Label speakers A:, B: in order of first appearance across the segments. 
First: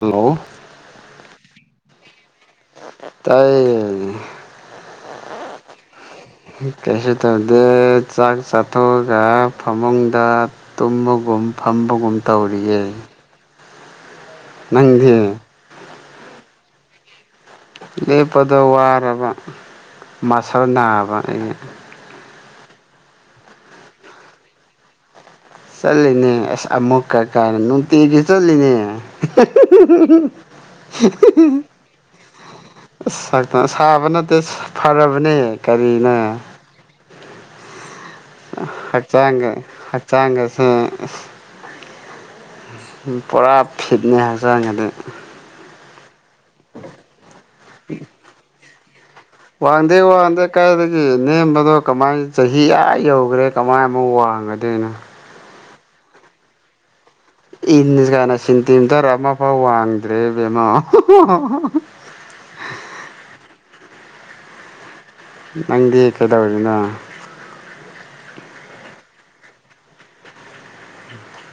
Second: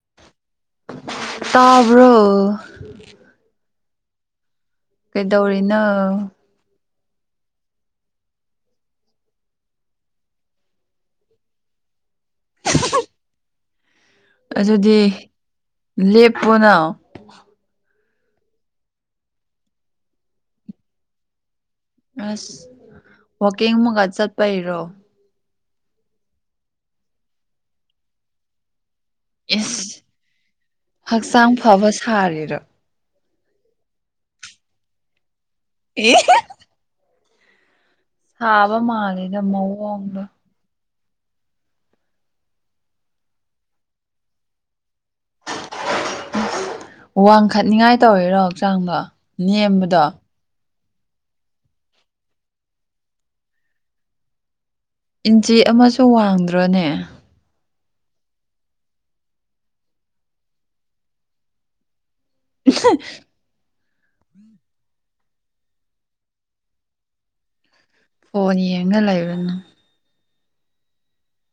A: hello
B: bro
A: ꯇꯥꯏ
B: ꯀꯩꯗꯧꯔꯅꯣ
A: ꯀꯩꯁꯨ ꯇꯧꯗꯦ ꯆꯥꯛ ꯆꯥꯊꯣꯛꯑꯒ ꯐꯃꯨꯡꯗ ꯇꯨꯝꯕꯒꯨꯝ ꯇꯝꯕꯒꯨꯝ ꯇꯧꯔꯤꯌꯦꯦ
B: ꯑꯗꯨꯗꯤ ꯂꯦꯞꯄꯣꯅ
A: ꯂꯦꯞꯄꯗ ꯋꯥꯔꯕ ꯃꯁꯜ ꯅꯥꯕ ꯑꯩꯁ
B: ꯑꯁ ꯋꯥꯋꯀꯤꯡ ꯑꯃꯒ ꯆꯠꯄ ꯏꯔꯣ
A: ꯆꯠꯂꯤꯅꯦ ꯑꯁ ꯑꯃꯨꯛꯀ ꯀꯥꯅ ꯅꯨꯡꯇꯤꯒꯤ ꯆꯠꯂꯤꯅꯦ
B: ꯏꯁ ꯍꯛꯆꯥꯡ ꯐꯕ ꯁꯥꯔꯤꯔꯣ
A: ꯏꯁ ꯁꯥꯕ ꯅꯠꯇꯦ ꯐꯔꯕꯅꯦ ꯀꯔꯤꯅ
B: ꯁꯥꯕ ꯃꯥꯜꯂꯦꯗ
A: ꯍꯛꯆꯥꯪꯒ
B: ꯃꯑꯣꯡꯗꯣ
A: ꯍꯛꯆꯥꯪꯒ ꯄꯨꯔꯥ ꯐꯤꯠꯅꯦ ꯍꯛꯆꯥꯡ ꯑꯗꯨ
B: ꯋꯥꯡꯈꯠꯅꯤꯉꯥꯏ ꯇꯧꯔꯦꯔꯣ ꯍꯛꯆꯥꯡꯗ
A: ꯋꯥꯗꯦ ꯋꯥꯗꯦ ꯀꯥꯏ ꯁꯤ ꯅꯦꯝꯕꯗꯣ ꯀꯃꯥꯏꯅ ꯆꯍꯤ ꯑ ꯌꯧꯈ꯭ꯔꯦ ꯀꯃꯥꯏ ꯑꯃꯛ ꯋꯥꯡꯒꯗꯣꯏꯅꯣ
B: ꯏꯟꯆꯤ ꯑꯃꯁꯨ ꯋꯥꯡꯗ꯭ꯔꯣꯅꯦ
A: ꯏꯟ ꯀꯥꯏꯅ ꯁꯦꯟꯇꯤꯃꯤꯇꯔ ꯑꯃꯐꯥꯎ ꯋꯥꯡꯗ꯭ꯔꯦ ꯕꯦꯝꯃꯥ
B: ꯏꯁ
A: ꯅꯪꯗꯤ ꯀꯩꯗꯧꯔꯤꯅꯣ
B: ꯐꯣꯟ ꯌꯦꯡꯉ ꯂꯩꯕꯅꯪ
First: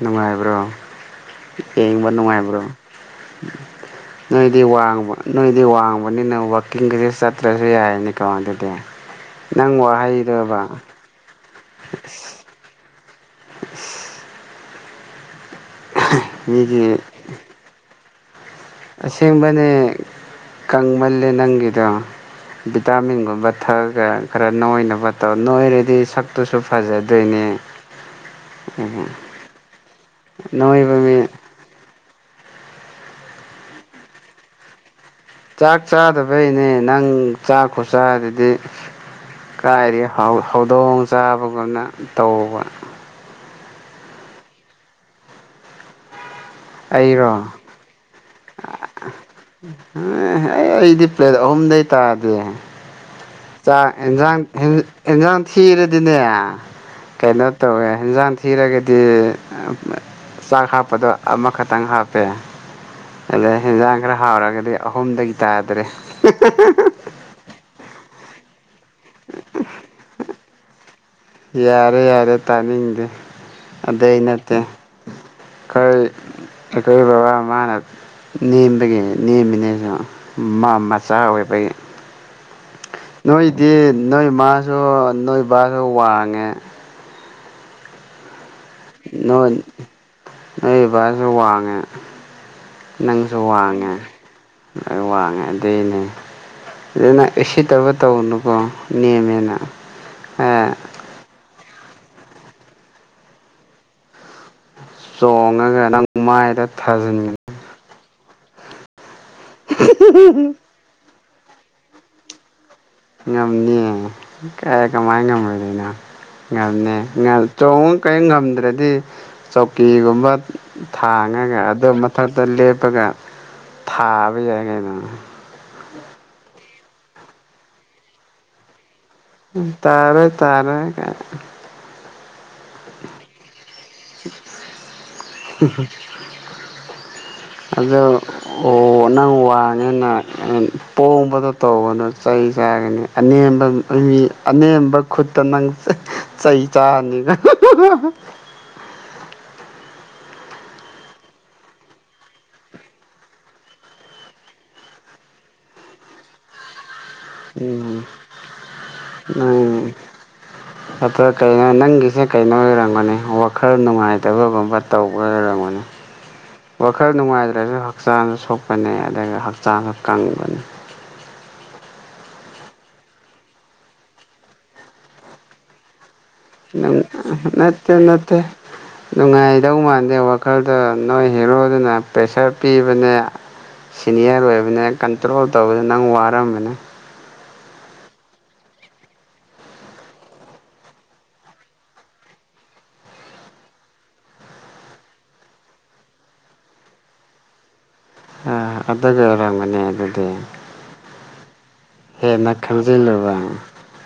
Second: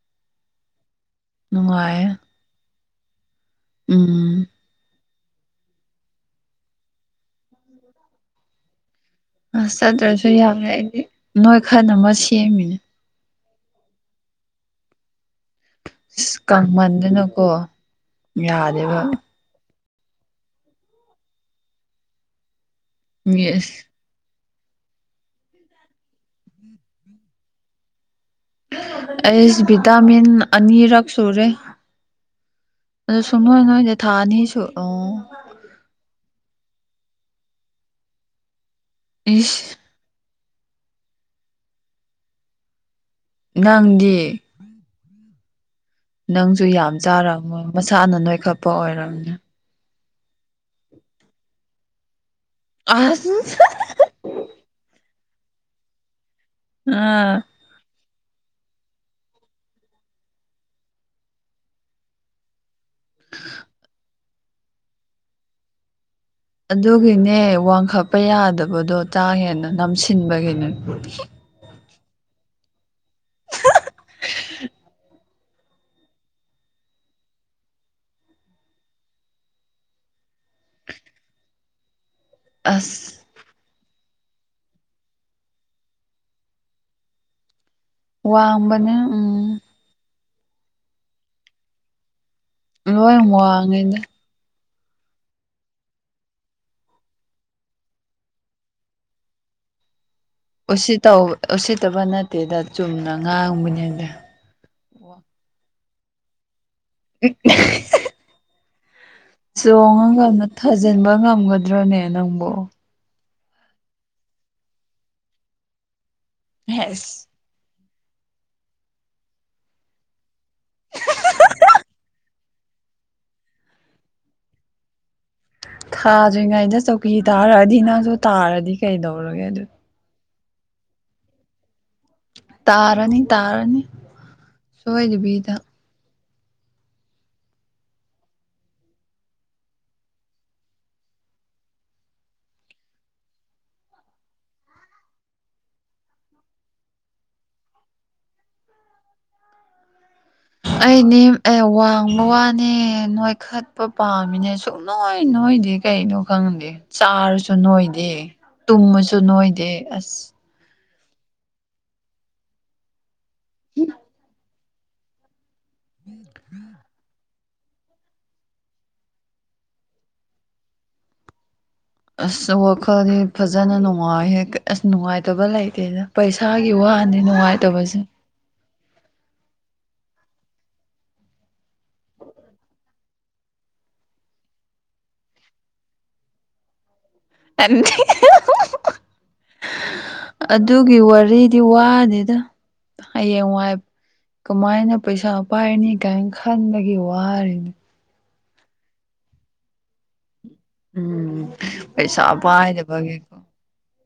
A: ꯅꯨꯡꯉꯥꯏꯕ꯭ꯔꯣ
B: ꯅꯨꯡꯉꯥꯏꯌꯦ
A: ꯌꯦꯡꯕ ꯅꯨꯡꯉꯥꯏꯕ꯭ꯔꯣ
B: ꯎꯝ
A: ꯅꯣꯏꯗꯤ ꯋꯥꯡꯕ ꯅꯣꯏꯗꯤ ꯋꯥꯡꯕꯅꯤꯅ ꯋꯥꯛꯀꯤꯡꯒꯁꯤ ꯆꯠꯇ꯭ꯔꯁꯨ ꯌꯥꯏꯅꯦ ꯀꯃꯥꯏ ꯑꯗꯨꯗꯤ ꯅꯪ
B: ꯑꯁ ꯆꯠꯇ꯭ꯔꯁꯨ ꯌꯥꯝ
A: ꯋꯥꯍꯩꯗꯣꯕ
B: ꯌꯥꯏ ꯑꯩꯗꯤ ꯅꯣꯏꯈꯠꯅꯕ ꯁꯦꯝꯃꯤꯅꯦ
A: [inaudible] ꯃꯤꯒꯤ
B: ꯀꯪꯃꯟꯗꯅꯀꯣ ꯌꯥꯗꯦꯕ
A: ꯑꯁꯦꯡꯕꯅꯦ ꯀꯪꯃꯜꯂꯦ ꯅꯪꯒꯤꯗꯣ
B: ꯃꯤ
A: ꯚꯤꯇꯥꯃꯤꯟꯒꯨꯝꯕ
B: ꯑꯁ
A: ꯊꯛꯑꯒ ꯈꯔ ꯅꯣꯏꯅꯕ ꯇꯧ ꯅꯣꯏꯔꯗꯤ ꯁꯛꯇꯨꯁꯨ ꯐꯖꯗꯣꯏꯅꯤ
B: ꯑꯦꯁ ꯚꯇꯥꯃꯤꯟ
A: ꯅꯣꯏꯕ
B: ꯑꯅꯤꯔꯛ
A: ꯃꯤ
B: ꯁꯨꯔꯦ ꯑꯗꯨ ꯁꯨꯛꯅꯣꯏ ꯅꯣꯏꯗꯤ ꯊꯥ ꯑꯅꯤꯁꯨ ꯑꯣ
A: ꯆꯥꯛ ꯆꯥꯗꯕꯩꯅꯦ ꯅꯪ ꯆꯥꯛ ꯈꯨꯆꯥ ꯑꯗꯨꯗꯤ
B: ꯏꯁ
A: ꯀꯥꯏꯔꯤ ꯍꯧꯗꯣꯡ ꯆꯥꯕꯒꯨꯝꯅ ꯇꯧꯕ
B: ꯅꯪꯗꯤ ꯅꯪꯁꯨ ꯌꯥꯝ
A: ꯑꯩꯔꯣ
B: ꯆꯥꯔꯝꯃꯣꯏ ꯃꯁꯥꯅ ꯅꯣꯏꯈꯠꯄ ꯑꯣꯏꯔꯝꯅꯤ
A: ꯑꯥ ꯑꯩ ꯑꯩꯗꯤ ꯄ꯭ꯂꯦꯠ ꯑꯍꯨꯝꯗꯩ ꯇꯥꯗꯦ
B: ꯑꯁ
A: ꯆꯥꯛ ꯏꯟꯖꯥꯡ ꯏꯟꯖꯥꯡ ꯊꯤꯔꯗꯤꯅꯦ
B: ꯑꯥ
A: ꯀꯩꯅꯩꯅꯣ ꯇꯧꯖꯡꯋꯦ ꯍꯤꯟꯖꯥꯡ ꯊꯤꯔꯒꯗꯤ ꯆꯥꯛ ꯍꯥꯞꯄꯗꯣ ꯑꯃꯈꯛꯇꯪ ꯍꯥꯞꯄꯦ ꯑꯗ ꯍꯦꯟꯖꯥꯡ ꯈꯔ ꯍꯥꯎꯔꯒꯗꯤ ꯑꯍꯨꯝꯗꯒꯤ ꯇꯥꯗ꯭ꯔꯦ
B: ꯑꯗꯨꯒꯤꯅꯦ ꯋꯥꯡꯈꯠꯄ ꯌꯥꯗꯕꯗꯣ ꯆꯥꯛ ꯍꯦꯟꯅ ꯅꯝꯁꯤꯟꯕꯒꯤꯅꯦ
A: ꯌꯥꯔꯦ ꯌꯥꯔꯦ ꯇꯥꯅꯤꯡꯗꯦ ꯑꯗꯨꯗꯩ ꯅꯠꯇꯦ ꯀꯩ ꯀꯩ ꯕꯥ ꯃꯥꯅ ꯅꯦꯝꯕꯒꯤ ꯅꯦꯝꯃꯤꯅꯦꯁꯨ ꯃꯆꯥ ꯑꯣꯏꯕꯒꯤ
B: ꯑꯁ
A: ꯅꯣꯏꯗꯤ ꯅꯣꯏ ꯃꯥꯁꯨ ꯅꯣꯏ ꯕꯥꯁꯨ ꯋꯥꯡꯉꯦ
B: ꯋꯥꯡ
A: ꯅꯣꯏ ꯅꯣꯏꯕꯁꯨ ꯋꯥꯡꯉꯦ
B: ꯂꯣꯏ
A: ꯅꯪꯁꯨ ꯋꯥꯡꯉꯦ
B: ꯋꯥꯡꯉꯦꯗ
A: ꯂꯣꯏ ꯋꯥꯡꯉꯦ ꯑꯗꯨꯏꯅꯦ ꯑꯗꯨꯅ ꯎꯁꯤꯠꯇꯕ ꯇꯧꯅꯨꯀꯣ ꯅꯦꯝꯃꯦꯅ ꯑꯦ
B: ꯎꯁꯤꯠꯇ ꯎꯁꯤꯠꯇꯕ ꯅꯠꯇꯦꯗ ꯆꯨꯝꯅ ꯉꯥꯡꯕꯅꯤꯗ
A: ꯆꯣꯡꯉꯒ ꯅꯪꯗ ꯃꯥꯏꯗ ꯊꯥꯖꯤꯟꯒꯅꯤ
B: [inaudible] ꯆꯣꯡꯉꯒ ꯊꯥꯖꯤꯟꯕ ꯉꯝꯒꯗ꯭ꯔꯅꯦ ꯅꯪꯕꯨ
A: ꯉꯝꯅꯤꯌꯦ ꯀꯥꯏ ꯀꯃꯥꯏꯅ ꯉꯝꯃꯣꯏꯗꯩꯩꯅꯣ ꯉꯝꯅꯦ
B: ꯍꯦꯁ
A: ꯀꯔꯤ ꯉꯝꯗ꯭ꯔꯗꯤ ꯆꯧꯀꯤꯒꯨꯝꯕ ꯊꯥꯡꯉꯒ ꯑꯗꯨ ꯃꯊꯛꯇ ꯂꯦꯞꯄꯒ ꯊꯥꯕ ꯌꯥꯏ ꯀꯩꯅꯣ
B: ꯊꯥꯗ꯭ꯔꯤꯉꯩꯗ ꯆꯧꯀꯤ ꯇꯥꯔꯛꯑꯗꯤ ꯅꯪꯁꯨ ꯇꯥꯔꯗꯤ ꯀꯩꯗꯧꯔꯒꯦ ꯑꯗꯨ
A: ꯇꯔꯣꯏ
B: ꯇꯥꯔꯅꯤ ꯇꯥꯔꯅꯤ ꯁꯣꯏꯗꯕꯤ
A: ꯎꯝ ꯍꯨꯝ
B: [inaudible]
A: ꯑꯗꯣ ꯑꯣ ꯅꯪ ꯋꯥꯡꯉꯦꯅ ꯄꯣꯡꯕꯗꯣ ꯇꯧꯒꯅꯣ ꯆꯩ ꯆꯥꯒꯅꯤ ꯑꯅꯦꯝꯕ ꯃꯤ ꯑꯅꯦꯝꯕ ꯈꯨꯠꯇ ꯅꯪ ꯆꯩ ꯆꯥꯔꯅꯤ [unintelligible]
B: ꯎꯝ ꯑꯩꯅꯦ ꯑꯦ ꯋꯥꯡꯕ ꯋꯥꯅꯦ ꯅꯣꯏꯈꯠꯄ ꯄꯥꯝꯃꯤꯅꯦ ꯁꯨꯡ ꯅꯣꯏꯅꯦ ꯅꯣꯏꯗꯤ ꯀꯩꯩꯅꯣ ꯈꯪꯗꯦ ꯆꯥꯔꯁꯨ
A: ꯎꯝ
B: ꯅꯣꯏꯗꯦ ꯇꯨꯝꯃꯁꯨ ꯅꯣꯏꯗꯦ ꯑꯁ
A: ꯑ ꯀꯩꯅꯣ ꯅꯪꯒꯤꯁꯦ ꯀꯩꯅꯣ ꯑꯣꯏꯔꯝꯒꯅꯤ ꯋꯥꯈꯜ ꯅꯨꯡꯉꯥꯏꯇꯕꯒꯨꯝꯕ ꯇꯧꯕ ꯑꯣꯏꯔꯝꯒꯅꯤ ꯋꯥꯈꯜ ꯅꯨꯡꯉꯥꯏꯗ꯭ꯔ ꯑꯗꯨꯁꯨ ꯍꯛꯆꯥꯡꯁꯨ ꯁꯣꯛꯄꯅꯦ ꯑꯗꯨꯒ ꯍꯛꯆꯥꯡꯁꯨ ꯀꯪꯕꯅꯤ
B: ꯑꯁ ꯋꯥꯈꯜꯗꯤ ꯐꯖꯅ ꯅꯨꯡꯉꯥꯏ ꯑꯁ ꯅꯨꯡꯉꯥꯏꯇꯕ ꯂꯩꯇꯦꯅ ꯄꯩꯁꯥꯒꯤ ꯋꯥꯗꯤꯦ
A: ꯅꯠꯇꯦ
B: ꯅꯨꯡꯉꯥꯏꯇꯕꯁꯦ
A: ꯅꯠꯇꯦ ꯅꯨꯡꯉꯥꯏꯗꯧ ꯃꯥꯟꯗꯦ ꯋꯥꯈꯜꯗ ꯅꯣꯏ ꯍꯦꯔꯣꯗꯨꯅ ꯄ꯭ꯔꯦꯁꯔ ꯄꯤꯕꯅꯦ ꯁꯤꯅꯤꯌꯥꯔ ꯑꯣꯏꯕꯅꯤꯅ ꯀꯟꯇ꯭ꯔꯣꯜ ꯇꯧꯕꯗ ꯅꯪ ꯋꯥꯔꯝꯕꯅꯦ
B: ꯑ ꯑꯗꯨꯒꯤ ꯋꯥꯔꯤꯗꯤ ꯋꯥꯅꯤꯗ ꯍꯌꯦꯡ ꯋꯥꯏꯕ ꯀꯃꯥꯏꯅ ꯄꯩꯁꯥ ꯄꯥꯏꯔꯤꯅꯤ ꯀꯥꯏꯅ ꯈꯟꯕꯒꯤ ꯋꯥꯔꯤꯅꯤ
A: ꯑ ꯑꯗꯨ ꯑꯣꯏꯔꯝꯒꯅꯤ ꯑꯗꯨꯗꯤ
B: ꯎꯝ ꯄꯩꯁꯥ
A: ꯍꯦꯟꯅ
B: ꯄꯥꯏꯗꯕꯒꯤꯀꯣ
A: ꯈꯟꯖꯤꯜꯂꯨꯕ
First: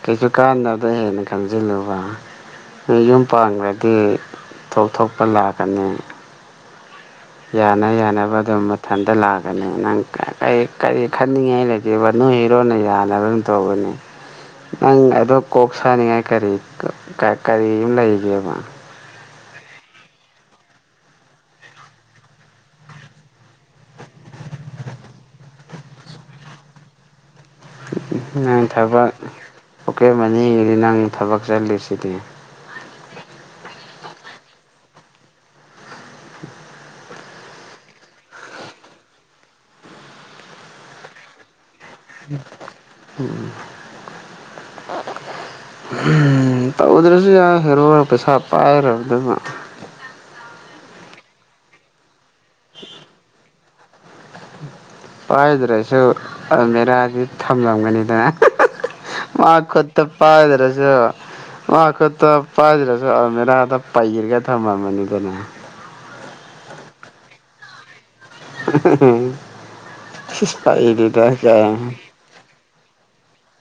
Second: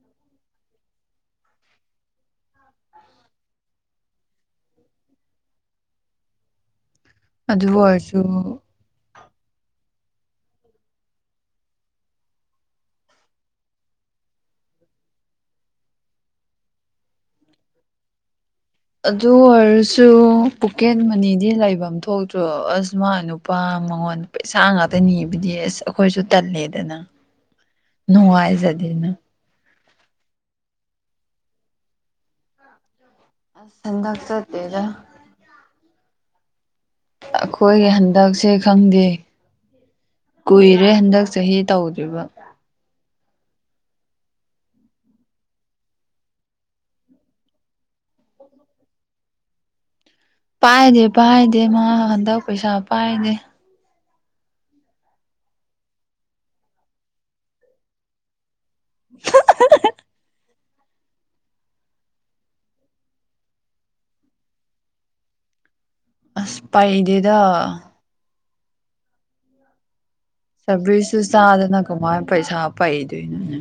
A: ꯀꯩꯁꯨ ꯀꯥꯟꯗꯗ ꯍꯦꯟꯅ ꯈꯪꯖꯤꯜꯂꯨꯕ ꯌꯨꯝ ꯄꯥꯡꯈ꯭ꯔꯗꯤ ꯊꯣꯛ ꯊꯣꯛꯄ ꯂꯥꯛꯀꯅꯤ
B: ꯑꯗꯨ
A: ꯌꯥꯅ
B: ꯑꯣꯏꯔꯁꯨ
A: ꯌꯥꯅꯕ ꯑꯗꯨꯝ ꯃꯊꯟꯇ ꯂꯥꯛꯑ ꯅꯪ ꯀ ꯀꯔꯤ ꯈꯟꯅꯤꯡꯉꯥꯏ ꯂꯩꯒꯦꯕ ꯅꯣꯏ ꯏꯔꯣꯟꯅ ꯌꯥꯅꯕ ꯑꯗꯨ ꯇꯧꯕꯅꯤ ꯅꯪ ꯑꯗꯣ ꯀꯣꯛ ꯁꯥꯅꯤꯡꯉꯥꯏ ꯀꯔꯤ ꯀꯔꯤ ꯂꯩꯒꯦꯕ
B: ꯑꯗꯨ ꯑꯣꯏꯔꯁꯨ ꯄꯣꯀꯦꯠ ꯃꯅꯤꯗꯤ ꯂꯩꯐꯝ ꯊꯣꯛꯇ꯭ꯔꯣ ꯑꯁ ꯃꯥ ꯅꯨꯄꯥ ꯃꯉꯣꯟꯗ ꯄꯩꯁꯥ ꯉꯥꯛꯇ ꯅꯤꯕꯗꯤ ꯑꯁ ꯑꯩꯈꯣꯏꯁꯨ ꯇꯜꯂꯦꯗꯅ ꯅꯨꯡꯉꯥꯏꯖꯗꯅ
A: ꯑꯣꯀꯦ ꯃꯅꯤꯒꯤꯗꯤ ꯅꯪ ꯊꯕꯛ ꯆꯠꯂꯤꯁꯤꯗꯤ
B: ꯑꯁ ꯆꯟꯗꯥꯛ ꯆ ꯇꯦꯖ ꯑꯩꯈꯣꯏꯒꯤ ꯍꯟꯗꯛꯁꯦ ꯈꯪꯗꯦ ꯀꯨꯏꯔꯦ ꯍꯟꯗꯛ ꯆꯍꯤ ꯇꯧꯗ꯭ꯔꯤꯕ
A: ꯎꯝ
B: [unintelligible]
A: ꯎꯝ ꯇꯧꯗ꯭ꯔꯁꯨ ꯌꯥꯏ ꯍꯦꯔꯣ ꯄꯩꯁꯥ ꯄꯥꯏꯗꯅ
B: ꯄꯥꯏꯗꯦ ꯄꯥꯏꯗꯦ ꯃꯥ ꯍꯟꯗꯛ ꯄꯩꯁꯥ ꯄꯥꯏꯅꯦꯦ
A: ꯄꯥꯏꯗ꯭ꯔꯁꯨ ꯑ ꯃꯦꯔꯥꯗꯤ ꯊꯝꯂꯝꯒꯅꯤꯗꯅ ꯃꯥ ꯈꯨꯠꯇ ꯄꯗ ꯔꯁꯨꯣ ꯋꯥꯈꯣꯏ ꯄꯥꯖꯔꯁꯨ ꯃ ꯄꯍꯤꯔꯒ ꯊꯃ ꯃꯅꯤꯗꯅ
B: ꯑꯁ ꯄꯥꯏꯗꯗ
A: ꯎꯝ
B: ꯁꯔꯚꯤꯁꯁꯨꯨ ꯆꯥꯗꯅ ꯀꯃꯥꯏꯅ ꯄꯩꯁꯥ ꯄꯩꯗꯣꯏꯅꯣꯅꯦ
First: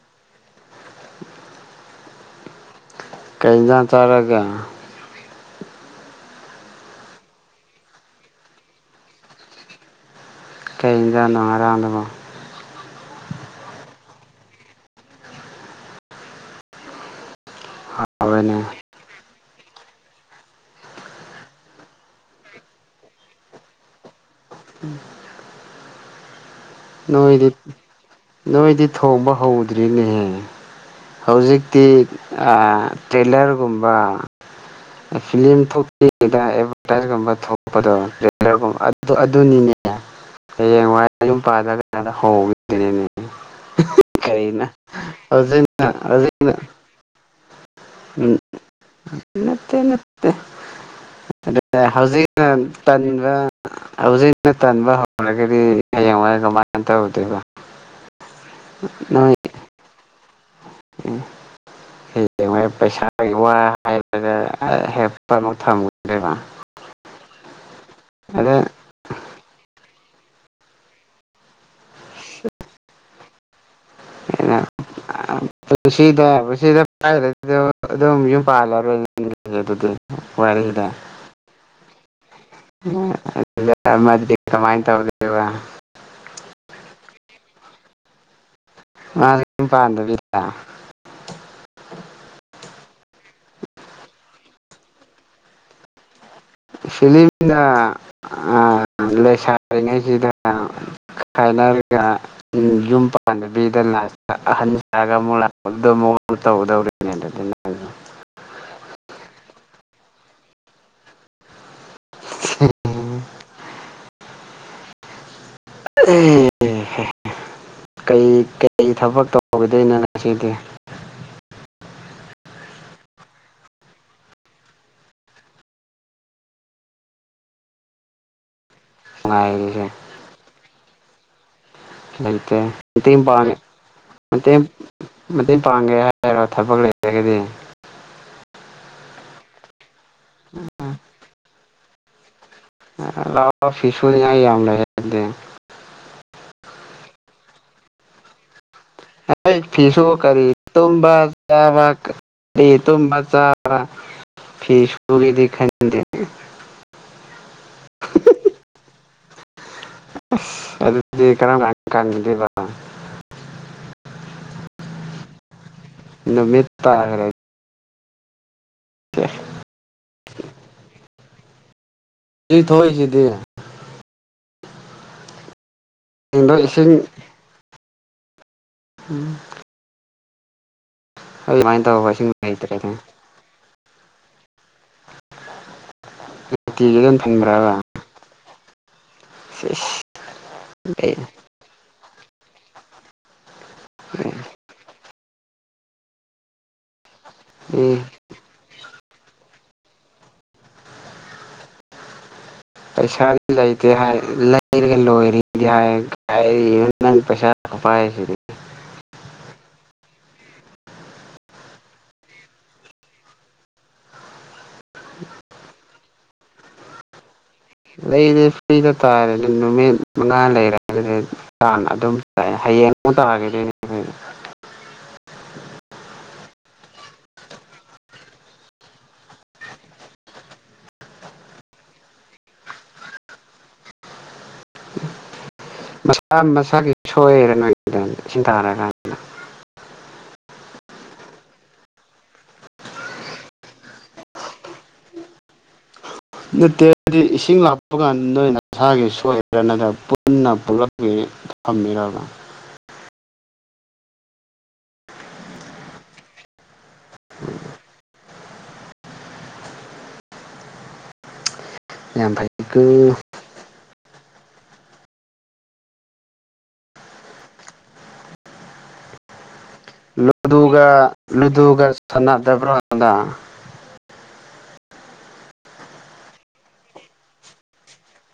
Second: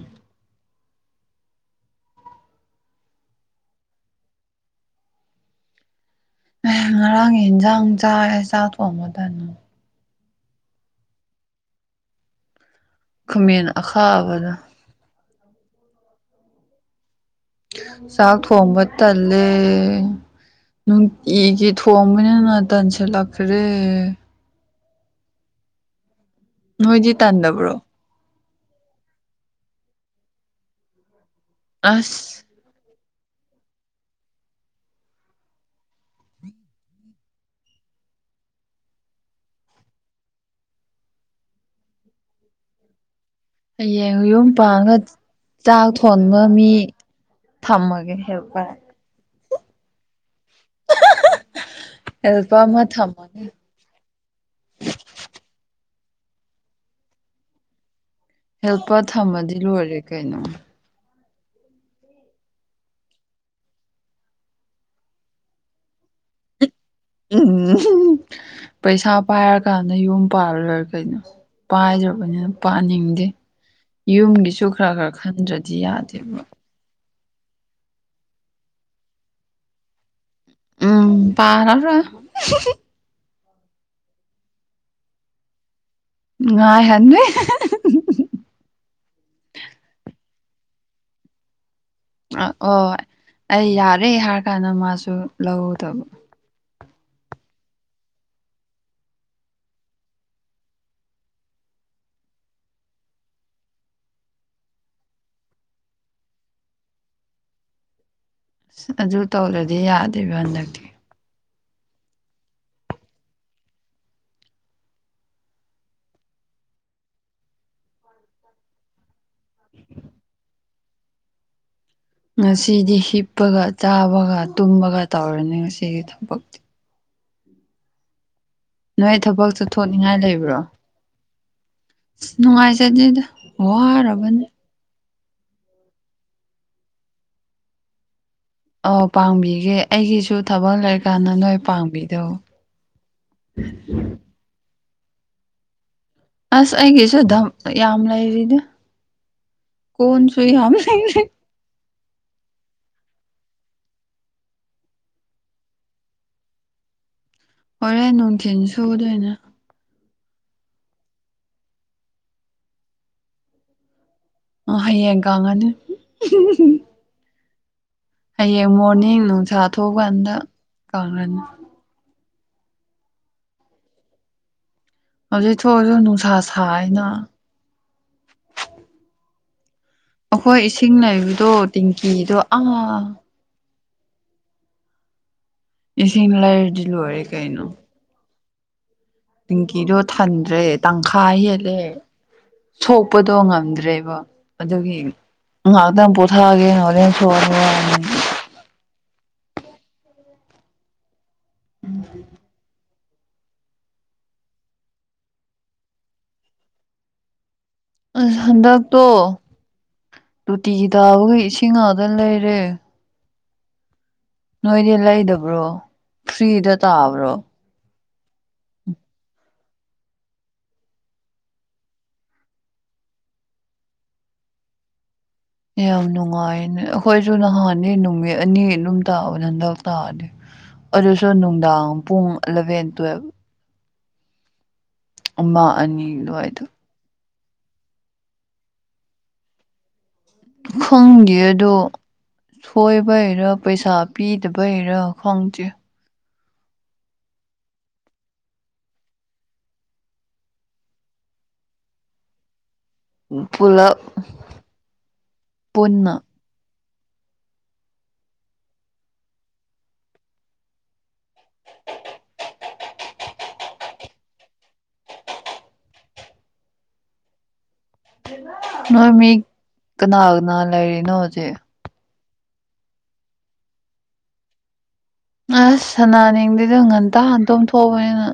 A: ꯀꯩꯖ ꯇꯔꯒ
B: ꯉꯔꯥꯡ ꯌꯦꯟꯁꯥꯡ ꯆꯥꯛꯦ ꯆꯥꯛ ꯊꯣꯡꯕꯗꯅ
A: ꯀꯩꯗꯅꯅꯨꯡꯉꯔꯥꯡꯗꯕ
B: ꯈꯃꯦꯟ ꯑꯈꯥꯂ ꯆꯥꯛ
A: ꯍꯥꯎꯋꯦꯅꯦ
B: ꯊꯣꯡꯝꯕꯇꯂꯦ ꯅꯨꯡꯇꯤꯒꯤ ꯊꯣꯡꯕꯅꯤꯅ ꯇꯟꯁꯤꯜꯂꯛꯈ꯭ꯔꯦ
A: ꯎꯝ
B: ꯍꯣꯏꯗꯤ ꯇꯥꯟꯗꯕ꯭ꯔꯣ
A: ꯅꯣꯏꯗꯤ ꯊꯣꯡꯕ ꯍꯧꯗ꯭ꯔꯤꯅꯦꯍꯦ ꯍꯧꯖꯤꯛꯇꯤ
B: ꯑꯁ
A: ꯇꯦꯂꯔꯒꯨꯝꯕ ꯐꯤꯂꯝ ꯊꯣꯛꯇ꯭ꯔꯤꯉꯩꯗ ꯑꯦꯗꯚꯔꯇꯥꯏꯁꯀꯨꯝꯕ ꯊꯣꯛꯄꯗꯣꯅꯤꯅꯦ
B: [unintelligible]
A: ꯄꯥꯖꯒꯗ ꯍꯧꯒꯗꯅꯦꯅꯦ
B: ꯍꯌꯦꯡ ꯌꯨꯝ ꯄꯥꯡꯉ ꯆꯥꯛ
A: ꯍꯧꯖꯤꯛꯅ
B: ꯊꯣꯟꯕ
A: ꯍꯧꯖꯤꯛꯅ
B: ꯃꯤ ꯊꯃꯒꯦ
A: ꯎꯝ
B: ꯍꯄꯔ
A: ꯅꯠꯇꯦ ꯅꯠꯇꯦ ꯍꯧꯖꯤꯛꯅ
B: ꯍꯦꯜꯄꯔ ꯑꯃ ꯊꯝꯃꯒꯦ
A: ꯇ ꯍꯧꯖꯤꯛꯅ ꯇꯟꯥꯟꯕ ꯍꯧꯔꯒꯗꯤ ꯍꯡꯉ ꯀꯃꯥꯏꯅ ꯇꯧꯗꯣꯏꯔꯤꯕ
B: ꯍꯦꯜꯄꯔ ꯊꯝꯃꯗꯤ ꯂꯣꯏꯔꯦ ꯀꯩꯅꯣ
A: ꯏ ꯍꯡꯉ ꯄꯩꯁꯥꯒꯤ ꯋꯥ ꯍꯥꯏꯔꯗ ꯍꯦꯄ ꯑꯃ ꯊꯝꯒꯗꯦꯕ
B: ꯎꯝ ꯄꯩꯁꯥ ꯄꯥꯏꯔꯒ ꯅ ꯌꯨꯝ ꯄꯥꯂ ꯂꯣꯏꯔ ꯀꯩꯅꯣ ꯄꯥꯏꯗ꯭ꯔꯕꯅꯤꯅ ꯄꯥꯅꯤꯡꯗꯦ ꯌꯨꯝꯒꯤꯁꯨ ꯈꯔ ꯈꯔ ꯈꯟꯗ꯭ꯔꯗꯤ ꯌꯥꯗꯦꯕ
A: ꯄꯥꯔꯂꯔꯔꯗ
B: ꯎꯝ ꯄꯥꯔꯔꯣꯏ
A: ꯑꯃꯗꯤ ꯀꯃꯥꯏꯅ ꯇꯧꯗꯣꯏꯕ
B: ꯉ ꯍꯟꯕꯤ
A: ꯑꯝ ꯄꯥꯟꯗꯕꯤꯗ
B: ꯑꯣ ꯑꯩ ꯌꯥꯔꯦ ꯍꯥꯏꯔ ꯀꯥꯟꯗ ꯃꯥꯁꯨ ꯂꯧꯗꯕ
A: ꯁꯤꯂꯤꯃꯤꯗ ꯂꯦꯁꯥꯏꯉꯩꯁꯤꯗ ꯈꯥꯏꯅꯔꯒ ꯌꯨꯝ ꯄꯥꯟꯗꯕꯤꯗ ꯂ ꯑꯍꯟ ꯁꯥꯑꯒ ꯑꯃꯨꯛ ꯂꯥꯛꯄꯗ ꯑꯃꯨꯛ ꯇ ꯇ ꯍꯗꯦ
B: ꯑꯁ ꯑꯗꯨ ꯇꯧꯔꯗꯤ ꯌꯥꯗꯦꯕ ꯍꯟꯗꯛꯇꯤ
A: ꯍ ꯀꯩ ꯀꯩ ꯊꯕꯛ ꯇꯧ ꯇꯧꯈꯤꯗꯣꯏꯅꯤꯁꯤꯗꯤ
B: ꯉꯁꯤꯗꯤ ꯍꯤꯞꯄꯒ ꯆꯥꯕꯒ ꯇꯨꯝꯕꯒ ꯇꯧꯔꯅꯤ ꯉꯁꯤꯒꯤ ꯊꯕꯛꯇꯤ ꯅꯣꯏ ꯊꯕꯛꯁꯨ
A: ꯉꯥꯏꯔꯤꯁꯦ
B: ꯊꯣꯅꯤꯡꯉꯥꯏ ꯂꯩꯕ꯭ꯔꯣ
A: ꯑ
B: ꯅꯨꯡꯉꯥꯏꯖꯗꯦꯗ ꯋꯥꯔꯕꯅꯤ
A: ꯃꯇꯦꯡ ꯄꯥꯡꯒꯦ ꯍꯥꯏꯔꯣ ꯊꯕꯛ ꯂꯩꯔꯒꯗꯤ
B: ꯑ ꯄꯥꯡꯕꯤꯒꯦ ꯑꯩꯒꯤꯁꯨ ꯊꯕꯛ ꯂꯩꯔꯀꯥꯟꯗ ꯅꯣꯏ ꯄꯥꯡꯕꯤꯗꯧ
A: ꯂꯥꯎꯑꯣ ꯐꯤꯁꯁꯨꯗꯤꯉꯥꯏ ꯌꯥꯝ ꯂꯩꯗ
B: ꯑꯁ ꯑꯩꯒꯤꯁꯨ ꯌꯥꯝ ꯂꯩꯔꯤꯗ
A: ꯐꯤꯤꯁ
B: ꯀꯣꯟꯁꯨ
A: ꯀꯔꯤ
B: ꯌꯥꯝ
A: ꯇ
B: ꯂꯩꯔꯤ
A: ꯆ ꯗꯤ ꯇꯨꯝꯃ ꯆ ꯐꯤ ꯁꯨꯔꯦꯗꯦ ꯈꯥꯏꯗꯅꯦ
B: ꯍꯣꯔꯦꯟ ꯅꯨꯡꯊꯤꯤꯟ ꯁꯨꯗꯣꯏ ꯑꯣꯏꯅ
A: ꯑꯗꯨꯗꯤ ꯀꯔꯝ ꯀꯥꯟꯈꯤꯗꯦꯕ
B: ꯑ ꯍꯌꯦꯡꯒꯉꯅꯦ
A: ꯏ ꯃꯠꯇ ꯍꯥꯏ
B: ꯍꯌꯦꯡ ꯃꯣꯔꯅꯤꯡ ꯅꯨꯡꯁꯥ ꯊꯣꯛꯀꯥꯟꯗ ꯀꯪ꯭ꯔꯅꯤ
A: ꯁꯤ ꯊꯣꯛꯣꯏꯁꯤꯗꯤ
B: ꯍꯧꯖꯤꯛ ꯊꯣꯛꯑꯁꯨ ꯅꯨꯡꯁꯥ ꯁꯥ
A: ꯏꯁꯤꯡ
B: ꯍꯥꯏꯅ
A: ꯎ
B: ꯑꯩꯈꯣꯏ ꯏꯁꯤꯡ ꯅꯩꯕꯗꯣ
A: ꯏꯁꯤꯡ
B: ꯇꯦꯡꯀꯤꯗꯣ
A: ꯂꯩꯇ꯭ꯔꯦꯅꯦ
B: ꯑꯥ ꯏꯁꯤꯡ ꯂꯩꯥꯏꯔꯗꯤ
A: ꯇꯤꯒꯤ ꯑꯗꯨꯝ
B: ꯂꯣꯏꯔꯦ ꯀꯩꯅꯣ
A: ꯊꯤꯟꯕ꯭ꯔꯕ
B: ꯦꯡꯀꯤꯗꯣ
A: ꯁꯤꯁ
B: ꯊꯟꯗ꯭ꯔꯦ
A: ꯑꯦ
B: ꯇꯪꯈꯥ ꯍꯦꯜꯂꯦ ꯁꯣꯛꯄꯗꯣ ꯉꯝ ꯈꯟꯗ꯭ꯔꯦꯕ ꯑꯗꯨꯒꯤ ꯉꯥꯏꯍꯥꯛꯇꯪ ꯄꯣꯊꯛꯑꯒꯦ ꯍꯣꯔ ꯍꯉ ꯎꯝ
A: ꯄꯩꯁꯥꯗꯤ ꯂꯩꯇꯦ ꯍꯥꯏ ꯂꯩꯔꯒ ꯂꯣꯏꯔꯤꯗꯤ ꯍꯥꯏ ꯅꯪ ꯄꯩꯁꯥ ꯈꯨꯄꯥꯏꯁꯤꯗꯤ
B: ꯑꯁꯍꯟꯗꯛ ꯇꯣ ꯇꯣꯇꯤꯒꯤ ꯇꯥꯕꯈ ꯏꯁꯤꯡ ꯉꯥꯗꯅ ꯂꯩꯔꯦ ꯅꯣꯏꯗꯤ ꯂꯩꯗꯕ꯭ꯔꯣ ꯐ꯭ꯔꯤꯗ ꯇꯥꯕ꯭ꯔꯣ
A: ꯂꯩꯗꯤ ꯐ꯭ꯔꯤꯗ ꯇꯥꯔꯗꯤ ꯅꯨꯃꯤꯠ ꯃꯉꯥ ꯂꯩꯔꯒꯗꯤ ꯆ ꯑꯗꯨꯝ ꯆꯥꯏ ꯍꯌꯦꯡ ꯃ ꯇ ꯂꯒꯦ
B: [inaudible] ꯌꯥꯝ ꯅꯨꯡꯉꯥꯏꯅꯦ ꯑꯩꯈꯣꯏꯁꯨ ꯅꯍꯥꯟꯅꯤ ꯅꯨꯃꯤꯠ ꯑꯅꯤ ꯑꯗꯨꯝ ꯇꯥꯕꯗ ꯍꯟꯗꯛ ꯇꯥꯗꯤ ꯑꯣꯏꯁꯨꯅꯨꯡꯗꯥ ꯄꯨꯡ ꯂꯂꯕꯦꯟ ꯇꯨꯕ ꯑꯅꯤ
A: ꯃꯁꯥ
B: ꯑꯗꯨꯋꯥꯏꯗ
A: ꯃꯁꯥꯒꯤ ꯁꯣꯏꯔ ꯅꯣꯏꯗ ꯁꯤꯟꯊꯔ ꯀꯥꯟꯗꯗ
B: ꯈꯪꯗꯦ ꯑꯗꯣ ꯁꯣꯏꯕ ꯍꯔ ꯄꯩꯁꯥ ꯄꯤꯗꯕꯩꯔ ꯈꯪꯗꯦ
A: ꯅꯠꯇꯦꯗꯤ ꯏꯁꯤꯡ ꯂꯥꯛꯞꯄ ꯀꯥꯟꯗ ꯅꯣꯏ ꯅꯁꯥꯒꯤ ꯁꯣꯏꯗ꯭ꯔ ꯅꯠꯇ꯭ꯔ ꯄꯨꯟꯅ ꯄꯨꯂꯞꯈꯤ ꯊꯃꯦꯔꯅ
B: [inaudible] ꯄꯨꯂ ꯄꯨꯟꯅ
A: [inaudible] ꯌꯥ ꯐꯥꯏꯒꯨ
B: ꯅꯣꯏꯃꯤ
A: ꯂꯨꯗꯨꯒ ꯂꯨꯗꯨꯒ ꯁꯅꯥ ꯇꯦꯕ꯭ꯔꯥꯗ
B: ꯑꯁ ꯁꯅꯥꯅꯤꯡꯗꯨꯗ ꯉꯟꯇꯥ ꯉꯟꯇꯣꯝ ꯊꯣꯛꯕꯅꯤꯅ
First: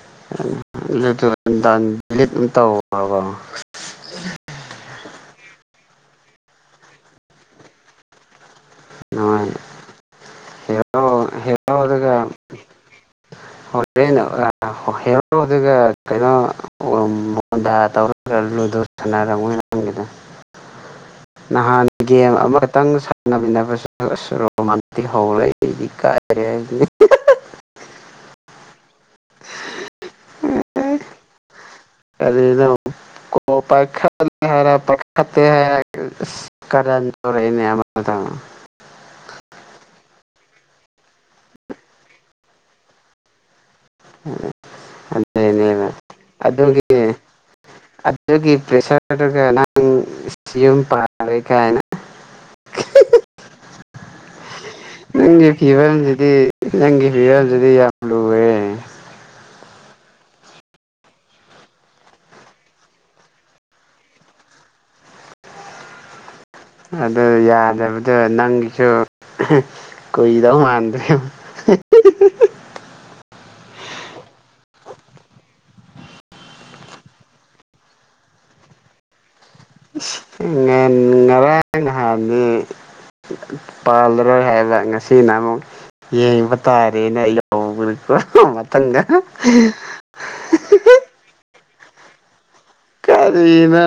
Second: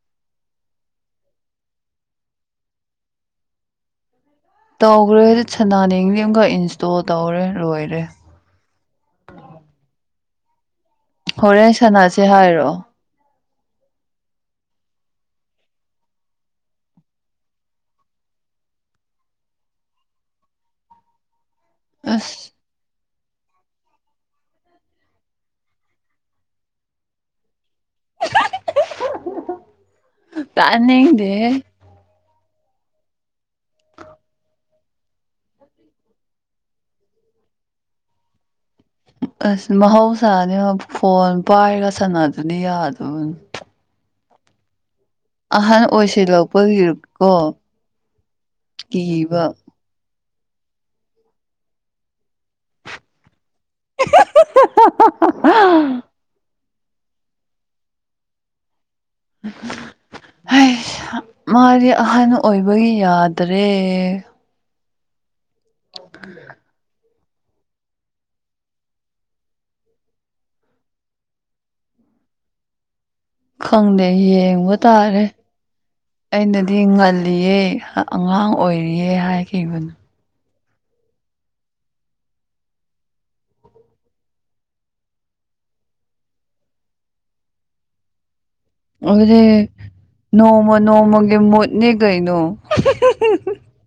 A: ꯇꯧꯕꯣ
B: ꯇꯧꯈ꯭ꯔꯦ ꯁꯅꯥꯅꯤꯡꯗꯤ ꯑꯃꯈꯛ ꯏꯟꯁꯇꯣꯜ ꯇꯧꯔꯦ ꯂꯣꯏꯔꯦ
A: ꯅ ꯍ
B: ꯍꯣꯔꯦꯟ ꯁꯥꯟꯅꯁꯦ ꯍꯥꯏꯔꯣ
A: ꯍꯔꯣ ꯑꯗꯨꯒ ꯀꯩꯅꯣ ꯀꯜꯂꯨꯗꯨ ꯁꯔꯝꯔꯝꯗ
B: [inaudible]
A: ꯅꯍꯥꯟ ꯒꯦꯝ
B: ꯑꯁ
A: ꯑꯃꯈꯛꯇꯪ ꯁꯥꯟꯅꯃꯤꯟꯅꯕ ꯔ ꯍꯧ ꯂꯩꯗꯤ ꯀꯥꯏꯔ ꯍꯥꯏ
B: ꯇꯅꯤꯗꯤ
A: ꯑꯗꯗ ꯣ ꯄꯔ ꯄ
B: [inaudible] ꯑꯁ ꯃꯍꯧꯁꯥꯅꯦ ꯐꯣꯟ ꯄꯥꯏꯔꯒ ꯁꯥꯟꯅꯗꯨꯅꯤ ꯌꯥꯗꯕꯅꯤ
A: ꯎꯝ
B: ꯑꯍꯟ ꯑꯣꯏꯁꯤ ꯂꯄꯒꯤꯀꯣ
A: ꯑꯗꯨꯒꯤ ꯄ꯭ꯔꯦꯁꯔꯒ ꯅꯪ ꯌꯨꯝ ꯄꯥꯔꯩ ꯀꯥꯏꯅ ꯏ ꯐꯤꯕꯔꯖꯗꯤ ꯅꯪꯒꯤ ꯐꯤꯕꯜꯁꯤꯗꯤ ꯌꯥꯝ ꯂꯨꯑꯦ
B: ꯎꯝ ꯍ ꯃꯥꯗꯤ ꯑꯍꯟ ꯑꯣꯏꯕꯒꯤ ꯌꯥꯗ꯭ꯔꯦ ꯑꯣ ꯐꯔꯦ
A: ꯑꯗꯨ ꯌꯥꯗꯕꯗꯣ ꯅꯪꯒꯤꯁꯨ ꯀꯨꯏꯗꯧ ꯃꯥꯟꯗꯦ [inaudible]
B: ꯈꯪꯗꯌꯦ ꯋꯥ ꯇꯔꯦ ꯑꯩꯅꯗꯤ ꯉꯜꯂꯤꯌꯦ ꯑꯉꯥꯡ ꯑꯣꯏꯔꯤꯌꯦ ꯍꯥꯏꯈꯤꯕꯅꯣ
A: ꯉꯟ ꯉꯔꯥꯡ ꯅꯍꯥꯟꯅꯤ ꯄꯥꯜꯂꯔꯣꯏ ꯍꯥꯏꯕ ꯉꯁꯤꯅ ꯑꯃꯨꯛ ꯌꯦꯡꯕ ꯇꯥꯔꯦꯅ ꯑꯩ ꯍ
B: ꯑꯗꯨꯗꯦ ꯅꯣꯡꯃ ꯅꯣꯡꯃꯒꯤ ꯃꯣꯅꯦ ꯀꯅꯣ
A: ꯀꯔꯤꯅ